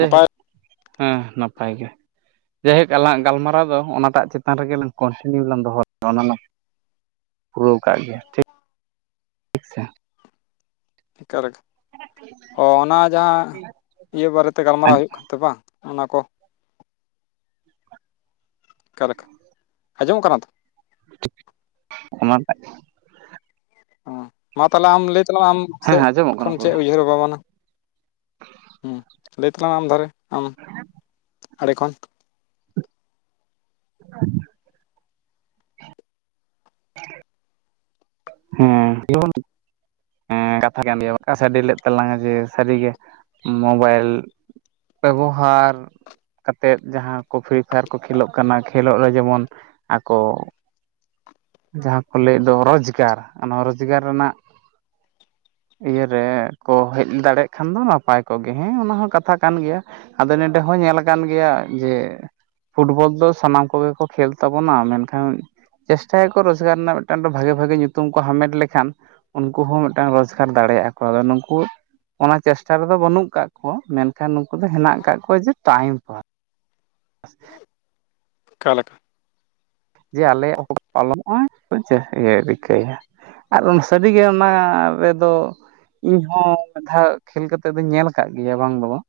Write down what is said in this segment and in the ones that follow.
ᱱᱟᱯᱟᱭ ᱦᱮᱸ ᱱᱟᱯᱟᱭ ᱜᱮ᱾ ᱡᱟᱭᱦᱳᱠ ᱟᱞᱟᱝᱟᱜ ᱜᱟᱞᱢᱟᱨᱟᱣ ᱫᱚ ᱚᱱᱟᱴᱟᱜ ᱪᱮᱛᱟᱱ ᱨᱮᱜᱮ ᱞᱟᱝ ᱠᱚᱱᱴᱤᱱᱤᱭᱩ ᱞᱟᱝ ᱫᱚᱦᱚ [unintelligible] ᱯᱩᱨᱟᱹᱣ ᱠᱟᱜ ᱜᱮᱭᱟ, ᱴᱷᱤᱠ᱾ ᱥᱮ ᱮᱠᱟᱞ ᱮ, ᱚ ᱚᱱᱟ ᱡᱟᱸᱦᱟ, ᱤᱭᱟᱹ ᱵᱟᱨᱮᱛᱮ ᱜᱟᱞᱢᱟᱨᱟᱣ ᱦᱩᱭᱩᱜ ᱠᱟᱱᱛᱮ ᱵᱟᱝ ᱚᱱᱟ ᱠᱚ, ᱚᱠᱟᱞᱮᱠᱟ ᱟᱸᱡᱚᱢᱚᱜ ᱠᱟᱱᱟ ᱛᱚ? [unintelligible] ᱚᱱᱟᱴᱟᱜ ᱚ, ᱢᱟ ᱛᱟᱦᱞᱮ ᱟᱢ ᱞᱟᱹᱭ ᱛᱟᱞᱟᱝ ᱢᱮ ᱟᱢ ᱦᱮᱸ ᱥᱮᱫ ᱟᱸᱡᱚᱢᱚᱜ ᱠᱟᱱᱟ ᱠᱷᱚᱱ ᱯᱩᱨᱟᱹ ᱪᱮᱫ ᱩᱭᱦᱟᱹᱨ ᱵᱷᱟᱵᱽᱱᱟ? ᱦᱩᱸ ᱞᱟᱹᱭ ᱛᱟᱞᱟᱝ ᱢᱮ ᱟᱢ ᱫᱷᱟᱨᱮ ᱟᱢ ᱟᱲᱮ ᱠᱷᱚᱱ, [unintelligible] ᱦᱩᱸ, ᱞᱚᱜᱚᱱ ᱧᱚᱜ, ᱦᱮᱸ ᱠᱟᱛᱷᱟ ᱠᱟᱱ ᱜᱮᱭᱟ [unintelligible] ᱥᱟᱰᱮ ᱞᱮᱫ ᱛᱟᱞᱟᱝᱟ ᱡᱮ ᱥᱟᱹᱨᱤᱜᱮ ᱢᱳᱵᱟᱭᱤᱞ, ᱵᱮᱵᱚᱦᱟᱨ, ᱠᱟᱛᱮᱫ ᱡᱟᱸᱦᱟ ᱠᱚ ᱯᱷᱨᱤ ᱯᱷᱟᱭᱟᱨ ᱠᱚ ᱠᱷᱮᱞᱳᱜ ᱠᱟᱱᱟ ᱠᱷᱮᱞᱳᱜ ᱨᱮ ᱡᱮᱢᱚᱱ ᱟᱠᱚ, ᱡᱟᱸᱦᱟ ᱠᱚ ᱞᱟᱹᱭᱮᱫ ᱫᱚ ᱨᱚᱡᱽᱜᱟᱨ ᱚᱱᱟ ᱨᱚᱡᱽᱜᱟᱨ ᱨᱮᱱᱟᱜ, ᱤᱭᱟᱹᱨᱮ ᱠᱚ ᱦᱮᱡ ᱫᱟᱲᱮᱭᱟᱜ ᱠᱷᱟᱱ ᱫᱚ ᱱᱟᱯᱟᱭ ᱠᱚᱜ ᱜᱮᱭᱟ, ᱦᱮᱸ ᱚᱱᱟ ᱦᱚᱸ ᱠᱟᱛᱷᱟ ᱠᱟᱱ ᱜᱮᱭᱟ᱾ ᱟᱫᱚ ᱱᱮᱸᱰᱮ ᱦᱚᱸ ᱧᱮᱞ ᱟᱠᱟᱱ ᱜᱮᱭᱟ ᱡᱮ, ᱯᱷᱩᱴᱵᱚᱞ ᱫᱚ ᱥᱟᱱᱟᱢ ᱠᱚᱜᱮ ᱠᱚ ᱠᱷᱮᱹᱞ ᱛᱟᱵᱚᱱᱟ ᱢᱮᱱᱠᱷᱟᱱ, ᱪᱮᱥᱴᱟᱭᱟᱠᱚ ᱨᱚᱡᱽᱜᱟᱨ ᱨᱮᱱᱟᱜ, ᱢᱤᱫᱴᱟᱝ ᱵᱷᱟᱜᱮ ᱵᱷᱟᱜᱮ ᱧᱩᱛᱩᱢ ᱠᱚ ᱦᱟᱢᱮᱴ ᱞᱮᱠᱷᱟᱱ, ᱩᱱᱠᱩ ᱦᱚᱸ ᱢᱤᱫᱴᱟᱝ ᱨᱳᱡᱽᱜᱟᱨ ᱫᱟᱲᱮᱭᱟᱜ ᱠᱚ᱾ ᱟᱫᱚ ᱱᱩᱠᱩ, ᱚᱱᱟ ᱪᱮᱥᱴᱟ ᱨᱮᱫᱚ ᱵᱟᱹᱱᱩᱜ ᱠᱟᱜ ᱠᱚᱣᱟ ᱢᱮᱱᱠᱷᱟᱱ ᱱᱩᱠᱩ ᱫᱚ ᱦᱮᱱᱟᱜ ᱟᱠᱟᱫ ᱠᱚᱣᱟ ᱡᱮ ᱴᱟᱭᱤᱢ ᱯᱟᱥ᱾ ᱚᱠᱟᱞᱮᱠᱟ? ᱡᱮ ᱟᱞᱮᱭᱟᱜ ᱠᱚ ᱯᱟᱞᱚᱢᱚᱜ-ᱟ, ᱡᱮ ᱤᱭᱟᱹ ᱨᱤᱠᱟᱹᱭᱟ, ᱟᱨ ᱩᱱ ᱥᱟᱹᱨᱤᱜᱮ ᱚᱱᱟ ᱨᱮᱫᱚ, ᱤᱧ ᱦᱚᱸ ᱢᱤᱫ ᱫᱷᱟᱣ ᱠᱷᱮᱹᱞ ᱠᱟᱛᱮᱜ ᱫᱩᱧ ᱧᱮᱞ ᱟᱠᱟᱫ ᱜᱮᱭᱟ ᱵᱟᱝ ᱫᱚ ᱵᱟᱝ,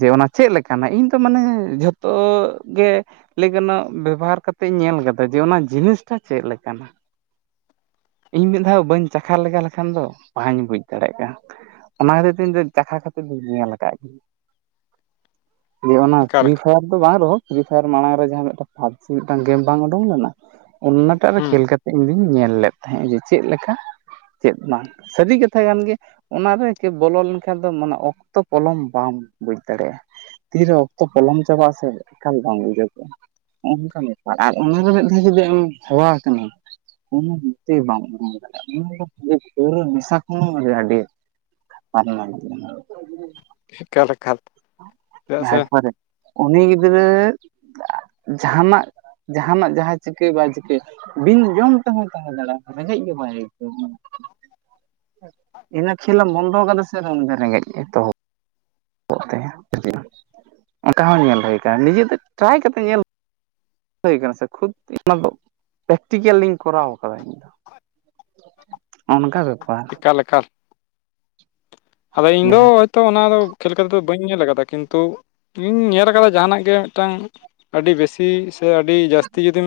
ᱡᱮ ᱚᱱᱟ ᱪᱮᱫ ᱞᱮᱠᱟᱱᱟ ᱤᱧ ᱛᱚ ᱢᱟᱱᱮ ᱡᱷᱚᱛᱚ ᱜᱮ, ᱞᱟᱹᱭ ᱜᱟᱱᱚᱜ-ᱟ ᱵᱮᱵᱚᱦᱟᱨ ᱠᱟᱛᱮᱫᱧ ᱧᱮᱞ ᱠᱟᱫᱟ ᱡᱮ ᱚᱱᱟ ᱡᱤᱱᱤᱥᱴᱟ ᱪᱮᱫ ᱞᱮᱠᱟᱱᱟ? ᱤᱧ ᱢᱤᱫ ᱫᱷᱟᱣ ᱵᱟᱹᱧ ᱪᱟᱠᱷᱟ ᱞᱮᱜᱟ ᱞᱮᱠᱷᱟᱱ ᱫᱚ ᱵᱟᱹᱧ ᱵᱩᱡᱽ ᱫᱟᱲᱮᱭᱟᱜ ᱠᱟᱱᱟ᱾ ᱚᱱᱟ ᱠᱷᱟᱹᱛᱤᱨ ᱛᱮ ᱤᱧ ᱫᱚ ᱪᱟᱠᱷᱟ ᱠᱷᱟᱹᱛᱤᱨ ᱫᱩᱧ ᱧᱮᱞ ᱟᱠᱟᱫ ᱜᱮᱭᱟ᱾ ᱡᱮ ᱚᱱᱟ ᱮᱠᱟᱞ ᱯᱷᱨᱤ ᱯᱷᱟᱭᱟᱨ ᱫᱚ ᱵᱟᱝ ᱨᱮᱦᱚᱸ ᱯᱷᱨᱤ ᱯᱷᱟᱭᱟᱨ ᱢᱟᱲᱟᱝ ᱨᱮ ᱡᱟᱦᱟᱸ ᱢᱤᱫᱴᱟᱝ ᱯᱷᱟᱵᱽᱡᱤ ᱢᱤᱫᱴᱟᱝ ᱜᱮᱢ ᱵᱟᱝ ᱩᱰᱩᱝ ᱞᱮᱱᱟ, ᱚᱱᱱᱟᱴᱟᱜ ᱨᱮ ᱦᱩᱸ ᱠᱷᱮᱹᱞ ᱠᱟᱛᱮᱜ ᱤᱧ ᱫᱩᱧ ᱧᱮᱞ ᱞᱮᱫ ᱛᱟᱦᱮᱸᱜ ᱡᱮ ᱪᱮᱫ ᱞᱮᱠᱟ? ᱪᱮᱫ ᱵᱟᱝ ᱥᱟᱹᱨᱤ ᱠᱟᱛᱷᱟ ᱠᱟᱱᱜᱮ ᱚᱱᱟᱨᱮ ᱠᱮ ᱵᱚᱞᱚ ᱞᱮᱱᱠᱷᱟᱱ ᱫᱚ ᱢᱟᱱᱮ ᱚᱠᱛᱚ ᱯᱚᱞᱚᱢ ᱵᱟᱢ ᱵᱩᱡᱽ ᱫᱟᱲᱮᱭᱟᱜᱼᱟ᱾ ᱛᱤᱨᱮ ᱚᱠᱛᱚ ᱯᱚᱞᱚᱢ ᱪᱟᱵᱟᱜ-ᱟ ᱥᱮ ᱮᱠᱟᱞ ᱵᱟᱝ ᱵᱩᱡᱟᱹᱜᱚᱜ-ᱟ, ᱦᱚᱸᱜ-ᱚ ᱱᱚᱝᱠᱟ ᱟᱨ ᱚᱱᱟᱨᱮ ᱢᱤᱫ ᱫᱷᱟᱣ ᱡᱩᱫᱤ ᱟᱢ ᱦᱮᱣᱟ ᱟᱠᱟᱱᱟ ᱠᱳᱱ ᱱᱤᱥᱪᱳᱭ ᱵᱟᱢ ᱩᱨᱩᱢ ᱫᱟᱲᱮᱭᱟᱜᱼᱟ [unintelligible] ᱯᱨᱟᱹᱣᱨᱟᱹ ᱱᱤᱥᱟ ᱠᱷᱚᱱ ᱦᱚᱸ ᱟᱹᱰᱤ ᱮᱠᱟᱞ ᱮᱠᱟᱞ ᱪᱮᱫᱟᱜ [unintelligible] ᱥᱮ ᱦᱟᱨᱮ ᱯᱷᱟᱨᱮ ᱩᱱᱤ ᱜᱤᱫᱽᱨᱟᱹ ᱡᱟᱸᱦᱟᱱᱟᱜ ᱡᱟᱸᱦᱟᱱᱟᱜ ᱡᱟᱦᱟᱸ ᱪᱤᱠᱟᱹ ᱵᱟᱭ ᱪᱤᱠᱟᱹᱭ ᱵᱤᱱ ᱡᱚᱢ ᱛᱮᱦᱚᱸᱭ ᱛᱟᱦᱮᱸ ᱫᱟᱲᱮᱭᱟᱜᱼᱟ ᱨᱮᱸᱜᱮᱡ ᱜᱮ ᱵᱟᱭ ᱟᱹᱭᱠᱟᱹᱣᱟ᱾ ᱤᱱᱟᱹ ᱠᱷᱮᱹᱞᱮᱢ ᱵᱚᱱᱫᱚ ᱠᱟᱫᱟ ᱥᱮ ᱨᱮᱢ ᱨᱮᱸᱜᱮᱡ ᱮᱛᱚᱦᱚᱵ [unintelligible] ᱚᱱᱠᱟ ᱦᱚᱸ ᱧᱮᱞ ᱦᱩᱭ ᱟᱠᱟᱱᱟ ᱱᱤᱡᱮᱛᱮ ᱴᱨᱟᱭ ᱠᱟᱛᱮ ᱧᱮᱞ ᱦᱩᱭ ᱟᱠᱟᱱᱟ ᱥᱮ ᱠᱷᱩᱫ ᱚᱱᱟᱫᱚ ᱯᱨᱮᱠᱴᱤᱠᱮᱞᱤᱧ ᱠᱚᱨᱟᱣ ᱟᱠᱟᱫᱟ ᱤᱧᱫᱚ᱾ ᱠᱷᱚᱡ ᱚᱱᱠᱟ ᱵᱮᱯᱟᱨ ᱮᱠᱟᱞ ᱮᱠᱟᱞ, ᱟᱫᱚ ᱤᱧ ᱫᱚ ᱡᱮᱦᱮᱛᱩ ᱛᱚ ᱚᱱᱟ ᱫᱚ ᱠᱷᱮᱹᱞ ᱠᱟᱛᱮ ᱫᱚ ᱵᱟᱹᱧ ᱧᱮᱞ ᱠᱟᱫᱟ ᱠᱤᱱᱛᱩ ᱤᱧ ᱧᱮᱞ ᱠᱟᱫᱟ ᱡᱟᱸᱦᱟᱱᱟᱜ ᱜᱮ ᱢᱤᱫᱴᱟᱝ ᱟᱹᱰᱤ ᱵᱮᱥᱤ ᱥᱮ ᱟᱹᱰᱤ ᱡᱟᱹᱥᱛᱤ ᱡᱩᱫᱤᱢ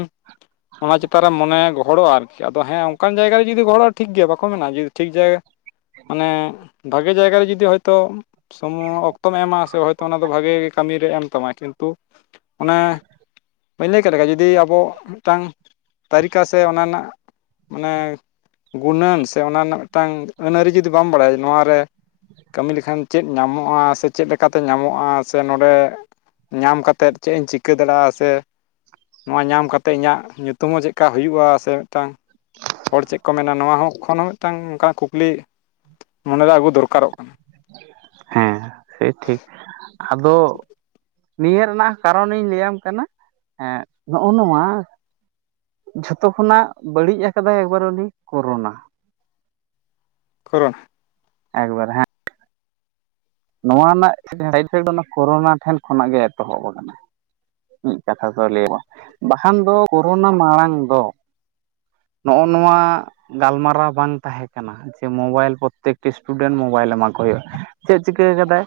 ᱚᱱᱟ ᱪᱮᱛᱟᱱ ᱨᱮ ᱢᱚᱱᱮ ᱜᱚᱦᱚᱲᱚᱜᱼᱟ ᱟᱨᱠᱤ ᱟᱫᱚ ᱦᱮᱸ ᱚᱱᱠᱟᱱ ᱡᱟᱭᱜᱟ ᱨᱮ ᱡᱩᱫᱤ ᱜᱚᱦᱚᱜᱼᱟ ᱴᱷᱤᱠ ᱜᱮᱭᱟ ᱵᱟᱠᱚ ᱢᱮᱱᱟ ᱡᱩᱫᱤ ᱴᱷᱤᱠ ᱡᱟᱭᱜᱟ, ᱢᱟᱱᱮ ᱵᱷᱟᱜᱮ ᱡᱟᱭᱜᱟ ᱨᱮ ᱡᱩᱫᱤ ᱦᱳᱭᱛᱚ᱾ ᱥᱚᱢᱚᱭ ᱚᱠᱛᱚᱢ ᱮᱢᱟ ᱥᱮ, ᱦᱚᱭᱛᱳ ᱚᱱᱟ ᱫᱚ ᱵᱷᱟᱜᱮ ᱜᱮ ᱠᱟᱹᱢᱤᱨᱮ ᱮᱢ ᱛᱟᱢᱟ ᱠᱤᱱᱛᱩ᱾ ᱚᱱᱮ ᱵᱟᱹᱧ ᱞᱟᱹᱭ ᱠᱮᱫ ᱞᱮᱠᱟ ᱡᱩᱫᱤ ᱟᱵᱚ ᱢᱤᱫᱴᱟᱝ᱾ ᱛᱟᱹᱨᱤᱠᱟ ᱥᱮ ᱚᱱᱟ ᱨᱮᱱᱟᱜ ᱢᱟᱱᱮ ᱜᱩᱱᱟᱹᱱ ᱥᱮ ᱚᱱᱟ ᱨᱮᱱᱟᱜ ᱢᱤᱫᱴᱟᱝ ᱟᱹᱱ ᱟᱹᱨᱤ ᱡᱩᱫᱤ ᱵᱟᱢ ᱵᱟᱰᱟᱭᱼᱟ᱾ ᱱᱚᱣᱟᱨᱮ ᱠᱟᱹᱢᱤ ᱞᱮᱠᱷᱟᱱ ᱪᱮᱫ ᱧᱟᱢᱚᱜᱼᱟ, ᱥᱮ ᱪᱮᱫ ᱞᱮᱠᱟᱛᱮ ᱧᱟᱢᱚᱜᱼᱟ, ᱥᱮ ᱱᱚᱰᱮ ᱧᱟᱢ ᱠᱟᱛᱮᱫ ᱪᱮᱫ ᱤᱧ ᱪᱤᱠᱟᱹ ᱫᱟᱲᱮᱭᱟᱜᱼᱟ᱾ ᱥᱮ ᱱᱚᱣᱟ ᱧᱟᱢ ᱠᱟᱛᱮ ᱤᱧᱟᱜ ᱧᱩᱛᱩᱢ ᱦᱚᱸ ᱪᱮᱫᱠᱟ ᱦᱩᱭᱩᱜᱼᱟ᱾ ᱥᱮ ᱢᱤᱫᱴᱟᱝ ᱦᱚᱲ ᱪᱮᱫ ᱠᱚ ᱢᱮᱱᱟ ᱱᱚᱣᱟ ᱦᱚᱸ ᱠᱷᱚᱱ ᱦᱚᱸ ᱢᱤᱫᱴᱟᱝ ᱚᱱᱠᱟ ᱠᱩᱠᱞᱤ ᱢᱚᱱᱮᱨᱮ ᱟᱹᱜᱩ ᱫᱚᱨᱠᱟᱨᱚᱜ ᱠᱟᱱᱟ ᱾ ᱦᱮᱸ ᱴᱷᱤᱠ ᱴᱷᱤᱠ ᱟᱫᱚ ᱱᱤᱭᱟᱹ ᱨᱮᱱᱟᱜ ᱠᱟᱨᱚᱱᱤᱧ ᱞᱟᱹᱭᱟᱢ ᱠᱟᱱᱟ᱾ ᱮᱸᱜ ᱱᱚᱜᱼᱚ ᱱᱚᱣᱟ ᱡᱷᱚᱛᱚ ᱠᱷᱚᱱᱟᱜ ᱵᱟᱹᱲᱤᱡ ᱟᱠᱟᱫᱟᱭ ᱮᱠᱵᱟᱨ ᱩᱱᱤ ᱠᱳᱨᱳᱱᱟ᱾ ᱠᱳᱨᱳᱱᱟ᱾ ᱮᱠᱵᱟᱨᱮ ᱦᱮᱸ ᱱᱚᱣᱟ ᱨᱮᱱᱟᱜ ᱥᱟᱭᱤᱰᱤᱯᱷᱮᱠᱴ ᱫᱚ, ᱱᱚᱣᱟ ᱠᱳᱨᱳᱱᱟ ᱴᱷᱮᱱ ᱠᱷᱚᱱᱟᱜ ᱜᱮ ᱮᱛᱚᱦᱚᱵ ᱟᱠᱟᱱᱟ ᱾ ᱢᱤᱫ ᱠᱟᱛᱷᱟ ᱫᱚ ᱞᱟᱹᱭᱚᱜᱚᱜᱼᱟ᱾ ᱵᱟᱠᱷᱟᱱ ᱫᱚ ᱠᱳᱨᱳᱱᱟ ᱢᱟᱲᱟᱝ ᱫᱚ᱾ ᱱᱚᱜᱼᱚ ᱱᱚᱣᱟ ᱜᱟᱞᱢᱟᱨᱟᱣ ᱵᱟᱝ ᱛᱟᱦᱮᱸ ᱠᱟᱱᱟ᱾ ᱡᱮ ᱢᱳᱵᱟᱭᱮᱞ ᱯᱨᱚᱛᱮᱠᱴᱤ ᱤᱥᱴᱩᱰᱮᱱᱴ ᱢᱳᱵᱟᱭᱮᱞ ᱮᱢᱟ ᱠᱚ ᱦᱩᱭᱩᱜᱼᱟ᱾ ᱪᱮᱫ ᱪᱤᱠᱟᱹ ᱠᱟᱫᱟᱭ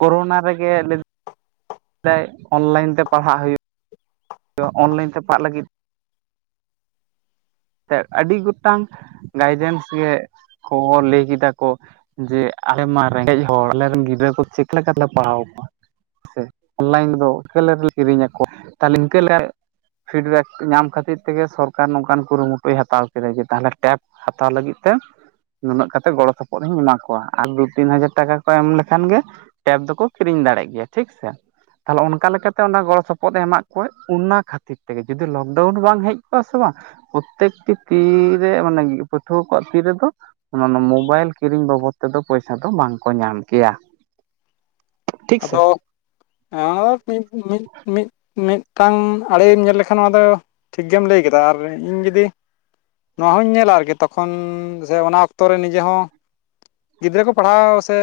ᱠᱳᱨᱳᱱᱟ ᱨᱮᱜᱮ ᱞᱟᱹᱭ ᱫᱟᱭ ᱚᱱᱞᱟᱭᱤᱱ ᱛᱮ ᱯᱟᱲᱦᱟᱜ ᱦᱩᱭᱩᱜ ᱚᱱᱞᱟᱭᱤᱱ ᱛᱮ ᱯᱟᱲᱟᱜ ᱞᱟᱹᱜᱤᱫ ᱟᱹᱰᱤ ᱜᱚᱴᱟᱝ ᱜᱟᱭᱰᱮᱱᱥ ᱜᱮ ᱠᱷᱚᱵᱚᱨ ᱞᱟᱹᱭ ᱠᱮᱫᱟ ᱠᱚ᱾ ᱡᱮ ᱟᱞᱮᱢᱟ ᱨᱮᱸᱜᱮᱡ ᱦᱚᱲ ᱟᱞᱮᱨᱮᱱ ᱜᱤᱫᱽᱨᱟᱹ ᱠᱚ ᱪᱮᱠᱟ ᱞᱮᱠᱟ ᱛᱮᱞᱮ ᱯᱟᱲᱦᱟᱣ ᱠᱚᱣᱟ? ᱥᱮ ᱚᱱᱞᱟᱭᱤᱱ ᱨᱮ ᱫᱚ ᱠᱟᱹᱞ ᱨᱮᱞᱮ ᱠᱤᱨᱤᱧᱟ ᱠᱚᱣᱟ ᱛᱟᱦᱞᱮ ᱤᱱᱠᱟᱹ ᱞᱮᱠᱟᱨᱮ ᱯᱷᱤᱰᱵᱮᱠ ᱧᱟᱢ ᱠᱷᱟᱹᱛᱤᱨ ᱛᱮᱜᱮ ᱥᱚᱨᱠᱟᱨ ᱱᱚᱝᱠᱟᱱ ᱠᱩᱨᱩᱢᱩᱴᱩᱭ ᱦᱟᱛᱟᱣ ᱠᱮᱫᱟ᱾ ᱡᱮ ᱛᱟᱦᱚᱞᱮ ᱴᱮᱴ ᱦᱟᱛᱟᱣ ᱞᱟᱹᱜᱤᱫ ᱛᱮ ᱱᱩᱱᱟᱹᱜ ᱠᱟᱛᱮᱜ ᱜᱚᱲᱚ ᱥᱚᱯᱚᱦᱚᱫ ᱤᱧ ᱮᱢᱟ ᱠᱚᱣᱟ᱾ ᱟᱨ ᱫᱩ ᱛᱤᱱ ᱦᱟᱡᱟᱨ ᱴᱟᱠᱟ ᱠᱚ ᱮᱢ ᱞᱮᱠᱷᱟᱱ ᱜᱮ ᱴᱮᱵᱽ ᱫᱚᱠᱚ ᱠᱤᱨᱤᱧ ᱫᱟᱲᱮᱜ ᱜᱮᱭᱟ᱾ ᱴᱷᱤᱠ ᱥᱮ ᱛᱟᱦᱚᱞᱮ ᱚᱱᱠᱟ ᱞᱮᱠᱟᱛᱮ ᱚᱱᱟ ᱜᱚᱲᱚ ᱥᱚᱯᱚᱦᱚᱫ ᱮ ᱮᱢᱟᱜ ᱠᱚᱣᱟ᱾ ᱚᱱᱟ ᱠᱷᱟᱹᱛᱤᱨ ᱛᱮᱜᱮ ᱡᱩᱫᱤ ᱞᱚᱠᱰᱟᱣᱩᱱ ᱵᱟᱝ ᱦᱮᱡ ᱠᱚᱜᱼᱟ ᱥᱮ ᱵᱟᱝ ᱯᱨᱚᱛᱮᱠᱴᱤ ᱛᱤᱨᱮ ᱢᱟᱱᱮ ᱜᱤ ᱯᱟᱹᱴᱷᱩᱣᱟᱹ ᱠᱚᱣᱟᱜ ᱛᱤ ᱨᱮᱫᱚ᱾ ᱚᱱᱟ ᱚᱱᱟ ᱢᱳᱵᱟᱭᱮᱞ ᱠᱤᱨᱤᱧ ᱵᱟᱵᱚᱫᱽ ᱛᱮᱫᱚ ᱯᱚᱭᱥᱟ ᱫᱚ ᱵᱟᱝ ᱠᱚ ᱧᱟᱢ ᱠᱮᱭᱟ᱾ ᱴᱷᱤᱠ ᱥᱮ ᱟᱫᱚ ᱦᱮᱸ [unintelligible] ᱢᱤᱫᱴᱟᱝ ᱟᱲᱮᱢ ᱧᱮᱞ ᱞᱮᱠᱷᱟᱱ ᱱᱚᱣᱟ ᱫᱚ᱾ ᱴᱷᱤᱠ ᱜᱮᱢ ᱞᱟᱹᱭ ᱠᱮᱫᱟ, ᱟᱨ ᱤᱧ ᱡᱚᱫᱤ, ᱱᱚᱣᱟ ᱦᱚᱸᱧ ᱧᱮᱞᱟ, ᱛᱚᱠᱷᱚᱱ ᱥᱮ ᱚᱱᱟ ᱚᱠᱛᱚ ᱨᱮ ᱱᱤᱡᱮ ᱦᱚᱸ, ᱜᱤᱫᱽᱨᱟᱹ ᱠᱚ ᱯᱟᱲᱦᱟᱣ ᱥᱮ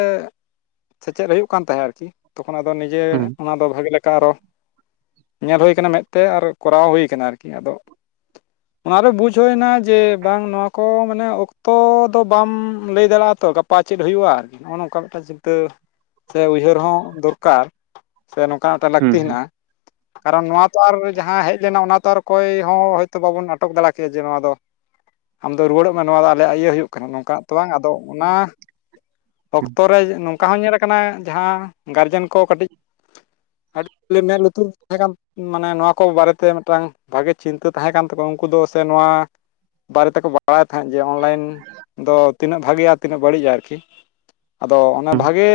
ᱥᱮᱪᱮᱫ ᱦᱩᱭᱩᱜ ᱠᱟᱱ ᱛᱟᱦᱮᱸᱫ ᱾ ᱛᱚᱠᱷᱚᱱ ᱟᱫᱚ ᱱᱤᱡᱮ ᱦᱩᱸ ᱚᱱᱟ ᱫᱚ ᱵᱷᱟᱜᱮ ᱞᱮ ᱟᱨᱦᱚᱸ ᱧᱮᱞ ᱦᱩᱭ ᱟᱠᱟᱱᱟ ᱢᱮᱫ ᱛᱮ ᱟᱨ ᱠᱚᱨᱟᱣ ᱦᱩᱭ ᱠᱟᱱᱟ᱾ᱟᱨᱠᱤ ᱟᱫᱚᱼᱼᱼ [unintelligible] ᱚᱱᱟ ᱨᱮ ᱵᱩᱡ ᱦᱩᱭ ᱮᱱᱟ ᱡᱮ, ᱵᱟᱝ ᱱᱚᱣᱟ ᱠᱚ ᱢᱟᱱᱮ ᱚᱠᱛᱚ ᱫᱚ ᱵᱟᱢ ᱞᱟᱹᱭ ᱫᱟᱲᱮᱭᱟᱜᱼᱟ ᱛᱚ ᱜᱟ ᱯᱟ ᱪᱮᱫ ᱦᱩᱭᱩᱜᱼᱟ? ᱱᱚᱜᱼᱚ ᱱᱚᱝᱠᱟ ᱢᱤᱫᱴᱟᱝ ᱪᱤᱱᱛᱟᱹ ᱥᱮ ᱩᱭᱦᱟᱹᱨ ᱦᱚᱸ ᱫᱚᱨᱠᱟᱨ ᱥᱮ ᱱᱚᱝᱠᱟ ᱢᱤᱫᱴᱟᱝ ᱞᱟᱹᱠᱛᱤ ᱢᱮᱱᱟᱜᱼᱟ᱾ [unintelligible] ᱠᱟᱨᱚᱱ ᱱᱚᱣᱟ ᱛᱚ ᱟᱨ ᱡᱟᱦᱟᱸ ᱦᱮᱡ ᱞᱮᱱᱟ, ᱚᱱᱟ ᱛᱚ ᱟᱨ ᱚᱠᱚᱭ ᱦᱚᱸ ᱦᱚᱭᱛᱚ ᱵᱟᱵᱚᱱ ᱟᱴᱚᱠ ᱫᱟᱲᱮ ᱠᱮᱭᱟ, ᱡᱮ ᱱᱚᱣᱟ ᱫᱚ ᱟᱢᱫᱚ ᱨᱩᱣᱟᱹᱲᱚᱜ ᱢᱮ, ᱱᱚᱣᱟ ᱫᱚ ᱟᱞᱮᱭᱟᱜ ᱤᱭᱟᱹ ᱦᱩᱭᱩᱜ ᱠᱟᱱᱟ, ᱱᱚᱝᱠᱟᱱᱟᱜ ᱛᱚ ᱵᱟᱝ, ᱟᱫᱚ ᱚᱱᱟ᱾ ᱦᱩᱸ ᱚᱠᱛᱚ ᱨᱮ ᱱᱚᱝᱠᱟ ᱦᱚᱸ ᱧᱮᱞᱟ ᱟᱠᱟᱱᱟ ᱡᱟᱦᱟᱸ ᱜᱟᱨᱡᱮᱱ ᱠᱚ ᱠᱟᱹᱴᱤᱡ ᱟᱹᱰᱤᱮ [unintelligible] ᱢᱮᱫ ᱞᱩᱛᱩᱨ ᱛᱟᱦᱮᱸ ᱢᱟᱱᱮ ᱱᱚᱣᱟ ᱠᱚ ᱵᱟᱨᱮᱛᱮ ᱢᱤᱫᱴᱟᱝ ᱵᱷᱟᱜᱮ ᱪᱤᱱᱛᱟᱹ ᱛᱟᱦᱮᱸ ᱠᱟᱱ ᱛᱟᱠᱚᱣᱟ, ᱩᱱᱠᱩ ᱫᱚ ᱥᱮ ᱱᱚᱣᱟ᱾ ᱵᱟᱨᱮ ᱛᱮᱠᱚ ᱵᱟᱲᱟᱭ ᱛᱟᱦᱮᱸᱫ ᱡᱮ ᱚᱱᱞᱟᱭᱤᱱ ᱫᱚ ᱛᱤᱱᱟᱹᱜ ᱵᱷᱟᱜᱮᱭᱟ, ᱛᱤᱱᱟᱹᱜ ᱵᱟᱹᱲᱤᱡᱼᱟ ᱾ ᱟᱫᱚ ᱚᱱᱮ ᱵᱷᱟᱜᱮ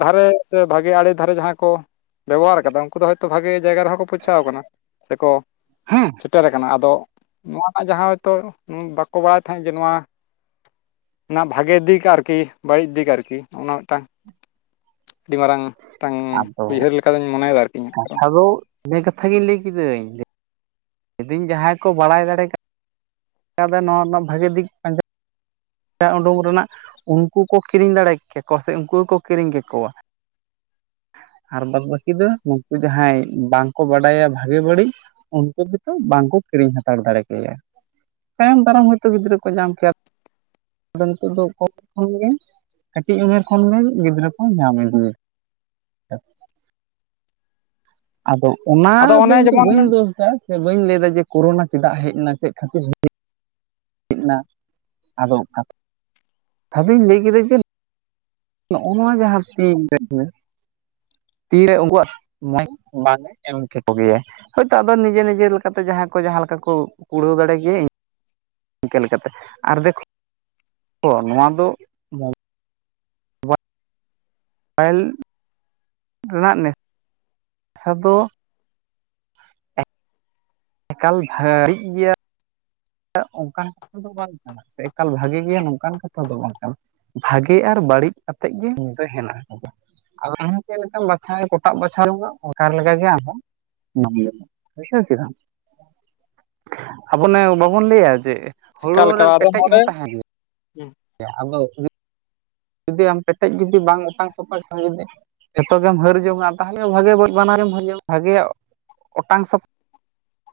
ᱫᱷᱟᱨᱮ ᱥᱮ ᱵᱷᱟᱜᱮ ᱟᱲᱮ ᱫᱷᱟᱨᱮ ᱡᱟᱦᱟᱸ ᱠᱚ, ᱵᱮᱵᱚᱦᱟᱨ ᱟᱠᱟᱫᱟ ᱩᱱᱠᱩ ᱫᱚ ᱦᱚᱭᱛᱚ ᱵᱷᱟᱜᱮ ᱡᱟᱭᱜᱟ ᱨᱮᱦᱚᱸ ᱠᱚ ᱯᱳᱪᱷᱟᱣ ᱟᱠᱟᱱᱟ, ᱥᱮᱠᱚ [inaudible] ᱥᱮᱴᱮᱨ ᱟᱠᱟᱱᱟ, ᱟᱫᱚ ᱱᱚᱣᱟ ᱨᱮᱱᱟᱜ ᱡᱟᱦᱟᱸ ᱦᱚᱭᱛᱚ ᱵᱟᱠᱚ ᱵᱟᱲᱟᱭ ᱛᱟᱦᱮᱸᱫ ᱡᱮ ᱱᱚᱣᱟ ᱚᱱᱟ ᱵᱷᱟᱜᱮ ᱫᱤᱠ ᱟᱨᱠᱤ ᱵᱟᱹᱲᱤᱡ ᱫᱤᱠ ᱟᱨᱠᱤ ᱚᱱᱟ ᱢᱤᱫᱴᱟᱝ ᱟᱹᱰᱤ ᱢᱟᱨᱟᱝ ᱢᱤᱫᱴᱟᱝ ᱟᱫᱚ ᱩᱭᱦᱟᱹᱨ ᱞᱮᱠᱟ ᱫᱚᱧ ᱢᱚᱱᱮ ᱮᱫᱟ ᱤᱧᱟᱹᱜ ᱠᱟᱨᱚᱱ᱾ ᱤᱠᱟᱹ ᱠᱟᱛᱷᱟ ᱜᱮ ᱞᱟᱹᱭ ᱠᱤᱫᱟᱹᱧ ᱡᱩᱫᱤ ᱤᱧ ᱡᱟᱦᱟᱸᱭ ᱠᱚ ᱵᱟᱲᱟᱭ ᱫᱟᱲᱮ ᱠᱟ ᱠᱟᱫᱟ ᱱᱚᱣᱟ ᱨᱮᱱᱟᱜ ᱵᱷᱟᱜᱤ ᱫᱤᱠ ᱯᱟᱸ ᱡᱟ ᱚᱸᱰᱩᱠ ᱨᱮᱱᱟᱜ ᱩᱱᱠᱩ ᱠᱚ ᱠᱤᱨᱤᱧ ᱫᱟᱲᱮ ᱠᱮ ᱠᱚᱣᱟ ᱥᱮ ᱩᱱᱠᱩ ᱜᱮᱠᱚ ᱠᱤᱨᱤᱧ ᱠᱮ ᱠᱚᱣᱟ ᱟᱨ ᱵᱟᱫ ᱵᱟᱹᱠᱤ ᱫᱚ ᱩᱱᱠᱩ ᱡᱟᱦᱟᱸᱭ ᱵᱟᱝᱠᱚ ᱵᱟᱰᱟᱭᱟ ᱵᱷᱟᱜᱤ ᱵᱟᱹᱲᱤᱡ ᱩᱱᱠᱩ ᱜᱮᱛᱚ ᱵᱟᱝᱠᱚ ᱠᱤᱨᱤᱧ ᱦᱟᱛᱟᱲ ᱫᱟᱲᱮ ᱠᱮᱭᱟ, ᱛᱟᱭᱚᱢ ᱫᱟᱨᱟᱢ ᱦᱚᱭᱛᱚ ᱜᱤᱫᱽᱨᱟᱹ ᱠᱚ ᱧᱟᱢ ᱠᱮᱭᱟ ᱟᱫᱚ ᱱᱤᱛᱚᱜ ᱫᱚ ᱠᱚᱢ [unintelligible] ᱠᱷᱚᱱ ᱜᱮ ᱠᱟᱹᱴᱤᱡ ᱩᱢᱮᱨ ᱠᱷᱚᱱ ᱜᱮ ᱜᱤᱫᱽᱨᱟᱹ ᱠᱚ ᱧᱟᱢ ᱤᱫᱤᱭᱟ [unintelligible] ᱟᱫᱚ ᱚᱱᱟ ᱟᱫᱚ ᱫᱚ ᱚᱱᱮ ᱤᱧ ᱫᱚ ᱡᱮᱢᱚᱱ ᱵᱟᱹᱧ ᱫᱳᱥ ᱫᱟ ᱥᱮ ᱵᱟᱹᱧ ᱞᱟᱹᱭ. ᱫᱟ ᱡᱮ ᱠᱳᱨᱳᱱᱟ ᱪᱮᱫᱟᱜ ᱦᱮᱡ ᱮᱱᱟ, ᱪᱮᱫ ᱠᱷᱟᱹᱛᱤᱨ ᱦᱮ ᱱᱟ ᱟᱫᱚ ᱠᱛᱷ [unintelligible] ᱫᱩᱧ ᱞᱟᱹᱭ ᱠᱮᱫᱟ ᱡᱮ ᱱᱚᱜᱼᱚ ᱱᱚᱣᱟ ᱡᱟᱦᱟᱸ ᱛᱤ [unintelligible] ᱛᱤᱨᱮ ᱩᱱᱠᱩᱦᱟᱜ [unintelligible] ᱵᱟᱝᱮ ᱮᱢ ᱠᱮᱠᱚᱜᱮᱟᱭ᱾ ᱦᱳᱭᱛᱚ ᱟᱫᱚ ᱱᱤᱡᱮ-ᱱᱤᱡᱮ ᱞᱮᱠᱟᱛᱮ ᱡᱟᱦᱟᱸ ᱠᱚ ᱡᱟᱦᱟᱸ ᱞᱮᱠᱟᱠᱚ ᱠᱩᱲᱟᱹᱣ ᱫᱟᱲᱮ ᱜᱮ ᱾ ᱤᱱᱠᱟᱹ ᱞᱮᱠᱟᱛᱮ ᱟᱨ [unintelligible] ᱱᱚᱣᱟ ᱫᱚ ᱯᱟᱭᱤᱞ ᱨᱮᱱᱟᱜ ᱱᱮᱥ ᱥᱟᱫᱚ ᱮᱠᱟᱞ ᱵᱷᱟᱹᱲᱤᱡ ᱜᱮᱭᱟ, ᱚᱱᱠᱟᱱ ᱠᱟᱛᱷᱟ ᱫᱚ ᱵᱟᱝ ᱠᱟᱱᱟ, ᱥᱮ ᱮᱠᱟᱞ ᱵᱷᱟᱜᱮ ᱜᱮᱭᱟ ᱱᱚᱝᱠᱟᱱ ᱠᱟᱛᱷᱟ ᱫᱚ ᱵᱟᱝ ᱠᱟᱱᱟ, ᱵᱷᱟᱜᱮ ᱟᱨ ᱵᱟᱹᱲᱤᱡ ᱠᱟᱛᱮ ᱜᱮ [unintelligible] ᱢᱮᱱᱟᱜᱼᱟ ᱟᱫᱚ ᱦᱮᱸ ᱪᱮᱫ ᱞᱮᱠᱟᱢ ᱵᱟᱪᱷᱟ, ᱠᱚᱴᱟᱜ ᱵᱟᱪᱷᱟᱣ ᱡᱚᱸᱜᱼᱟ [unintelligible] ᱞᱮᱠᱟᱜᱮ ᱟᱢᱦᱚᱸ [unintelligible] ᱵᱟᱵᱚᱱ ᱞᱟᱹᱭᱟ ᱡᱮ ᱦᱩᱲᱩ ᱮᱠᱟᱞ ᱨᱮ ᱮᱠᱟᱞ ᱟᱫᱚ ᱯᱮᱴᱮᱡ ᱱᱚᱰᱮ ᱦᱚᱸ ᱛᱟᱦᱮᱸ ᱜᱮᱭᱟ, ᱟᱫᱚ ᱡᱚᱫᱤ ᱟᱢ ᱯᱮᱴᱮᱡ ᱡᱚᱫᱤ ᱵᱟᱝ ᱚᱴᱟᱝ ᱥᱟᱯᱷᱟᱜ ᱠᱷᱟᱱ ᱡᱩᱫᱤ ᱡᱷᱚᱛᱚ ᱜᱮᱢ ᱦᱟᱹᱨ ᱡᱚᱝ-ᱟ, ᱛᱟᱦᱚᱞᱮ ᱵᱷᱟᱜᱮ ᱵᱟᱹᱲᱤᱡ ᱵᱟᱱᱟᱨᱮᱢ ᱦᱟᱹᱨ ᱡᱚᱝ-ᱟ ᱵᱷᱟᱜᱮᱭᱟᱜ ᱚᱴᱟᱝ ᱥᱚᱯ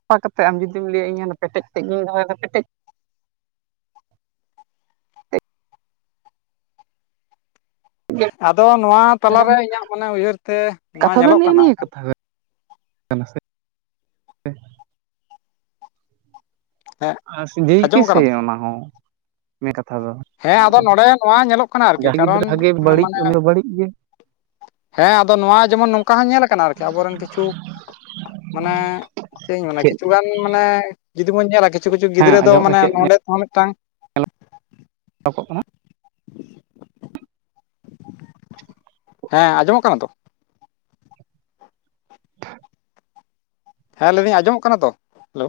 ᱠᱟᱛᱮ ᱟᱢ ᱡᱚᱫᱤᱢ ᱞᱟᱹᱭᱟ ᱤᱧ ᱚᱱᱟ ᱯᱮᱴᱮᱡ ᱛᱮᱫ ᱜᱮᱧ ᱫᱚᱦᱚᱭᱫᱟ, ᱯᱮᱴᱮᱡ ᱟᱫᱚ ᱱᱚᱣᱟ ᱛᱟᱞᱟᱨᱮ ᱤᱧᱟᱹᱜ ᱢᱟᱱᱮ ᱩᱭᱦᱟᱹᱨ ᱛᱮ ᱱᱚᱣᱟ ᱠᱟᱛᱷᱟ ᱫᱚ ᱧᱮᱞᱚᱜ ᱱᱮᱜᱼᱮ ᱠᱟᱱᱟ ᱱᱤᱭᱟᱹ ᱠᱟᱛᱷᱟ [unintelligible] ᱦᱮᱸ ᱡᱮᱭ ᱠᱤ ᱟᱸᱡᱚᱢᱚᱜ ᱠᱟᱱᱟ ᱥᱮᱭ ᱛᱚ? ᱚᱱᱟ ᱦᱚᱸ ᱱᱤᱭᱟᱹ ᱠᱟᱛᱷᱟ ᱫᱚ᱾ ᱦᱮᱸ ᱟᱫᱚ ᱱᱚᱰᱮ ᱱᱚᱣᱟ ᱧᱮᱞᱚᱜ ᱠᱟᱱᱟ ᱟᱨᱠᱤ ᱠᱟᱨᱚᱱ ᱤᱡ ᱢᱟᱱᱮ ᱚᱱᱤ ᱫᱚ ᱵᱟᱹᱲᱤᱡ ᱜᱮ ᱾ ᱦᱮᱸ ᱟᱫᱚ ᱱᱚᱣᱟ ᱡᱮᱢᱚᱱ ᱱᱚᱝᱠᱟ ᱦᱚᱸ ᱧᱮᱞ ᱟᱠᱟᱱᱟ ᱟᱨᱠᱤ ᱟᱵᱚᱨᱮᱱ ᱠᱤᱪᱷᱩ ᱢᱟᱱᱮ ᱪᱮᱫᱤᱧ ᱢᱮᱱᱟ ᱪᱮᱫ ᱠᱤᱪᱷᱩ ᱜᱟᱱ ᱢᱟᱱᱮ ᱡᱩᱫᱤ ᱵᱚᱱ ᱧᱮᱞᱟ ᱠᱤᱪᱷᱩ-ᱠᱤᱪᱷᱩ ᱦᱮᱸ ᱜᱤᱫᱽᱨᱟᱹ ᱫᱚ ᱟᱸᱡᱚᱢᱚᱜ ᱠᱟᱱᱟ ᱢᱟᱱᱮ ᱪᱮᱫ ᱱᱚᱸᱰᱮ ᱛᱮᱦᱚᱸ ᱢᱤᱜᱴᱟᱝ [unintelligible] ᱦᱮᱸ ᱟᱸᱡᱚᱢᱚᱜ ᱠᱟᱱᱟ ᱛᱚ? ᱦᱮᱸ ᱞᱟᱮᱫᱤᱧ ᱟᱸᱡᱚᱢᱜ ᱠᱟᱱᱟ ᱛᱚ? ᱦᱮᱞᱳ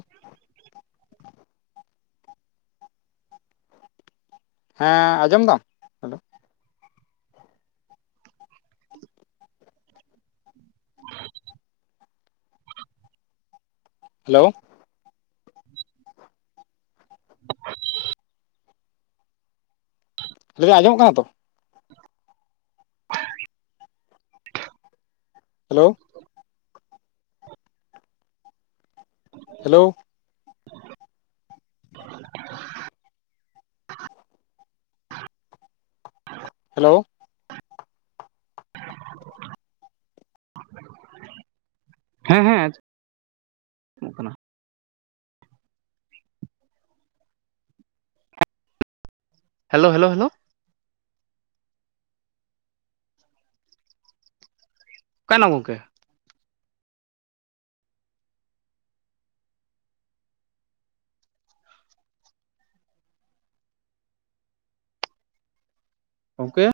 ᱦᱮᱸ ᱟᱸᱡᱚᱢ ᱫᱟᱢ? ᱦᱮᱞᱳ ᱦᱮᱞᱳ ᱞᱟᱹᱭᱫᱤᱧ ᱟᱸᱡᱚᱢᱜ ᱠᱟᱱᱟ ᱛᱚ? ᱦᱮᱞᱳ ᱦᱮᱞᱳ [inaudible] ᱦᱮᱞᱳ [inaudible] ᱦᱮᱸ ᱦᱮᱸ ᱢᱚᱜ ᱠᱟᱱᱟ ᱦᱮᱞᱳ ᱦᱮᱞᱳ ᱦᱮᱞᱳ ᱚᱠᱟᱭ ᱱᱟᱢ ᱜᱚᱝᱠᱮ? ᱜᱚᱝᱠᱮ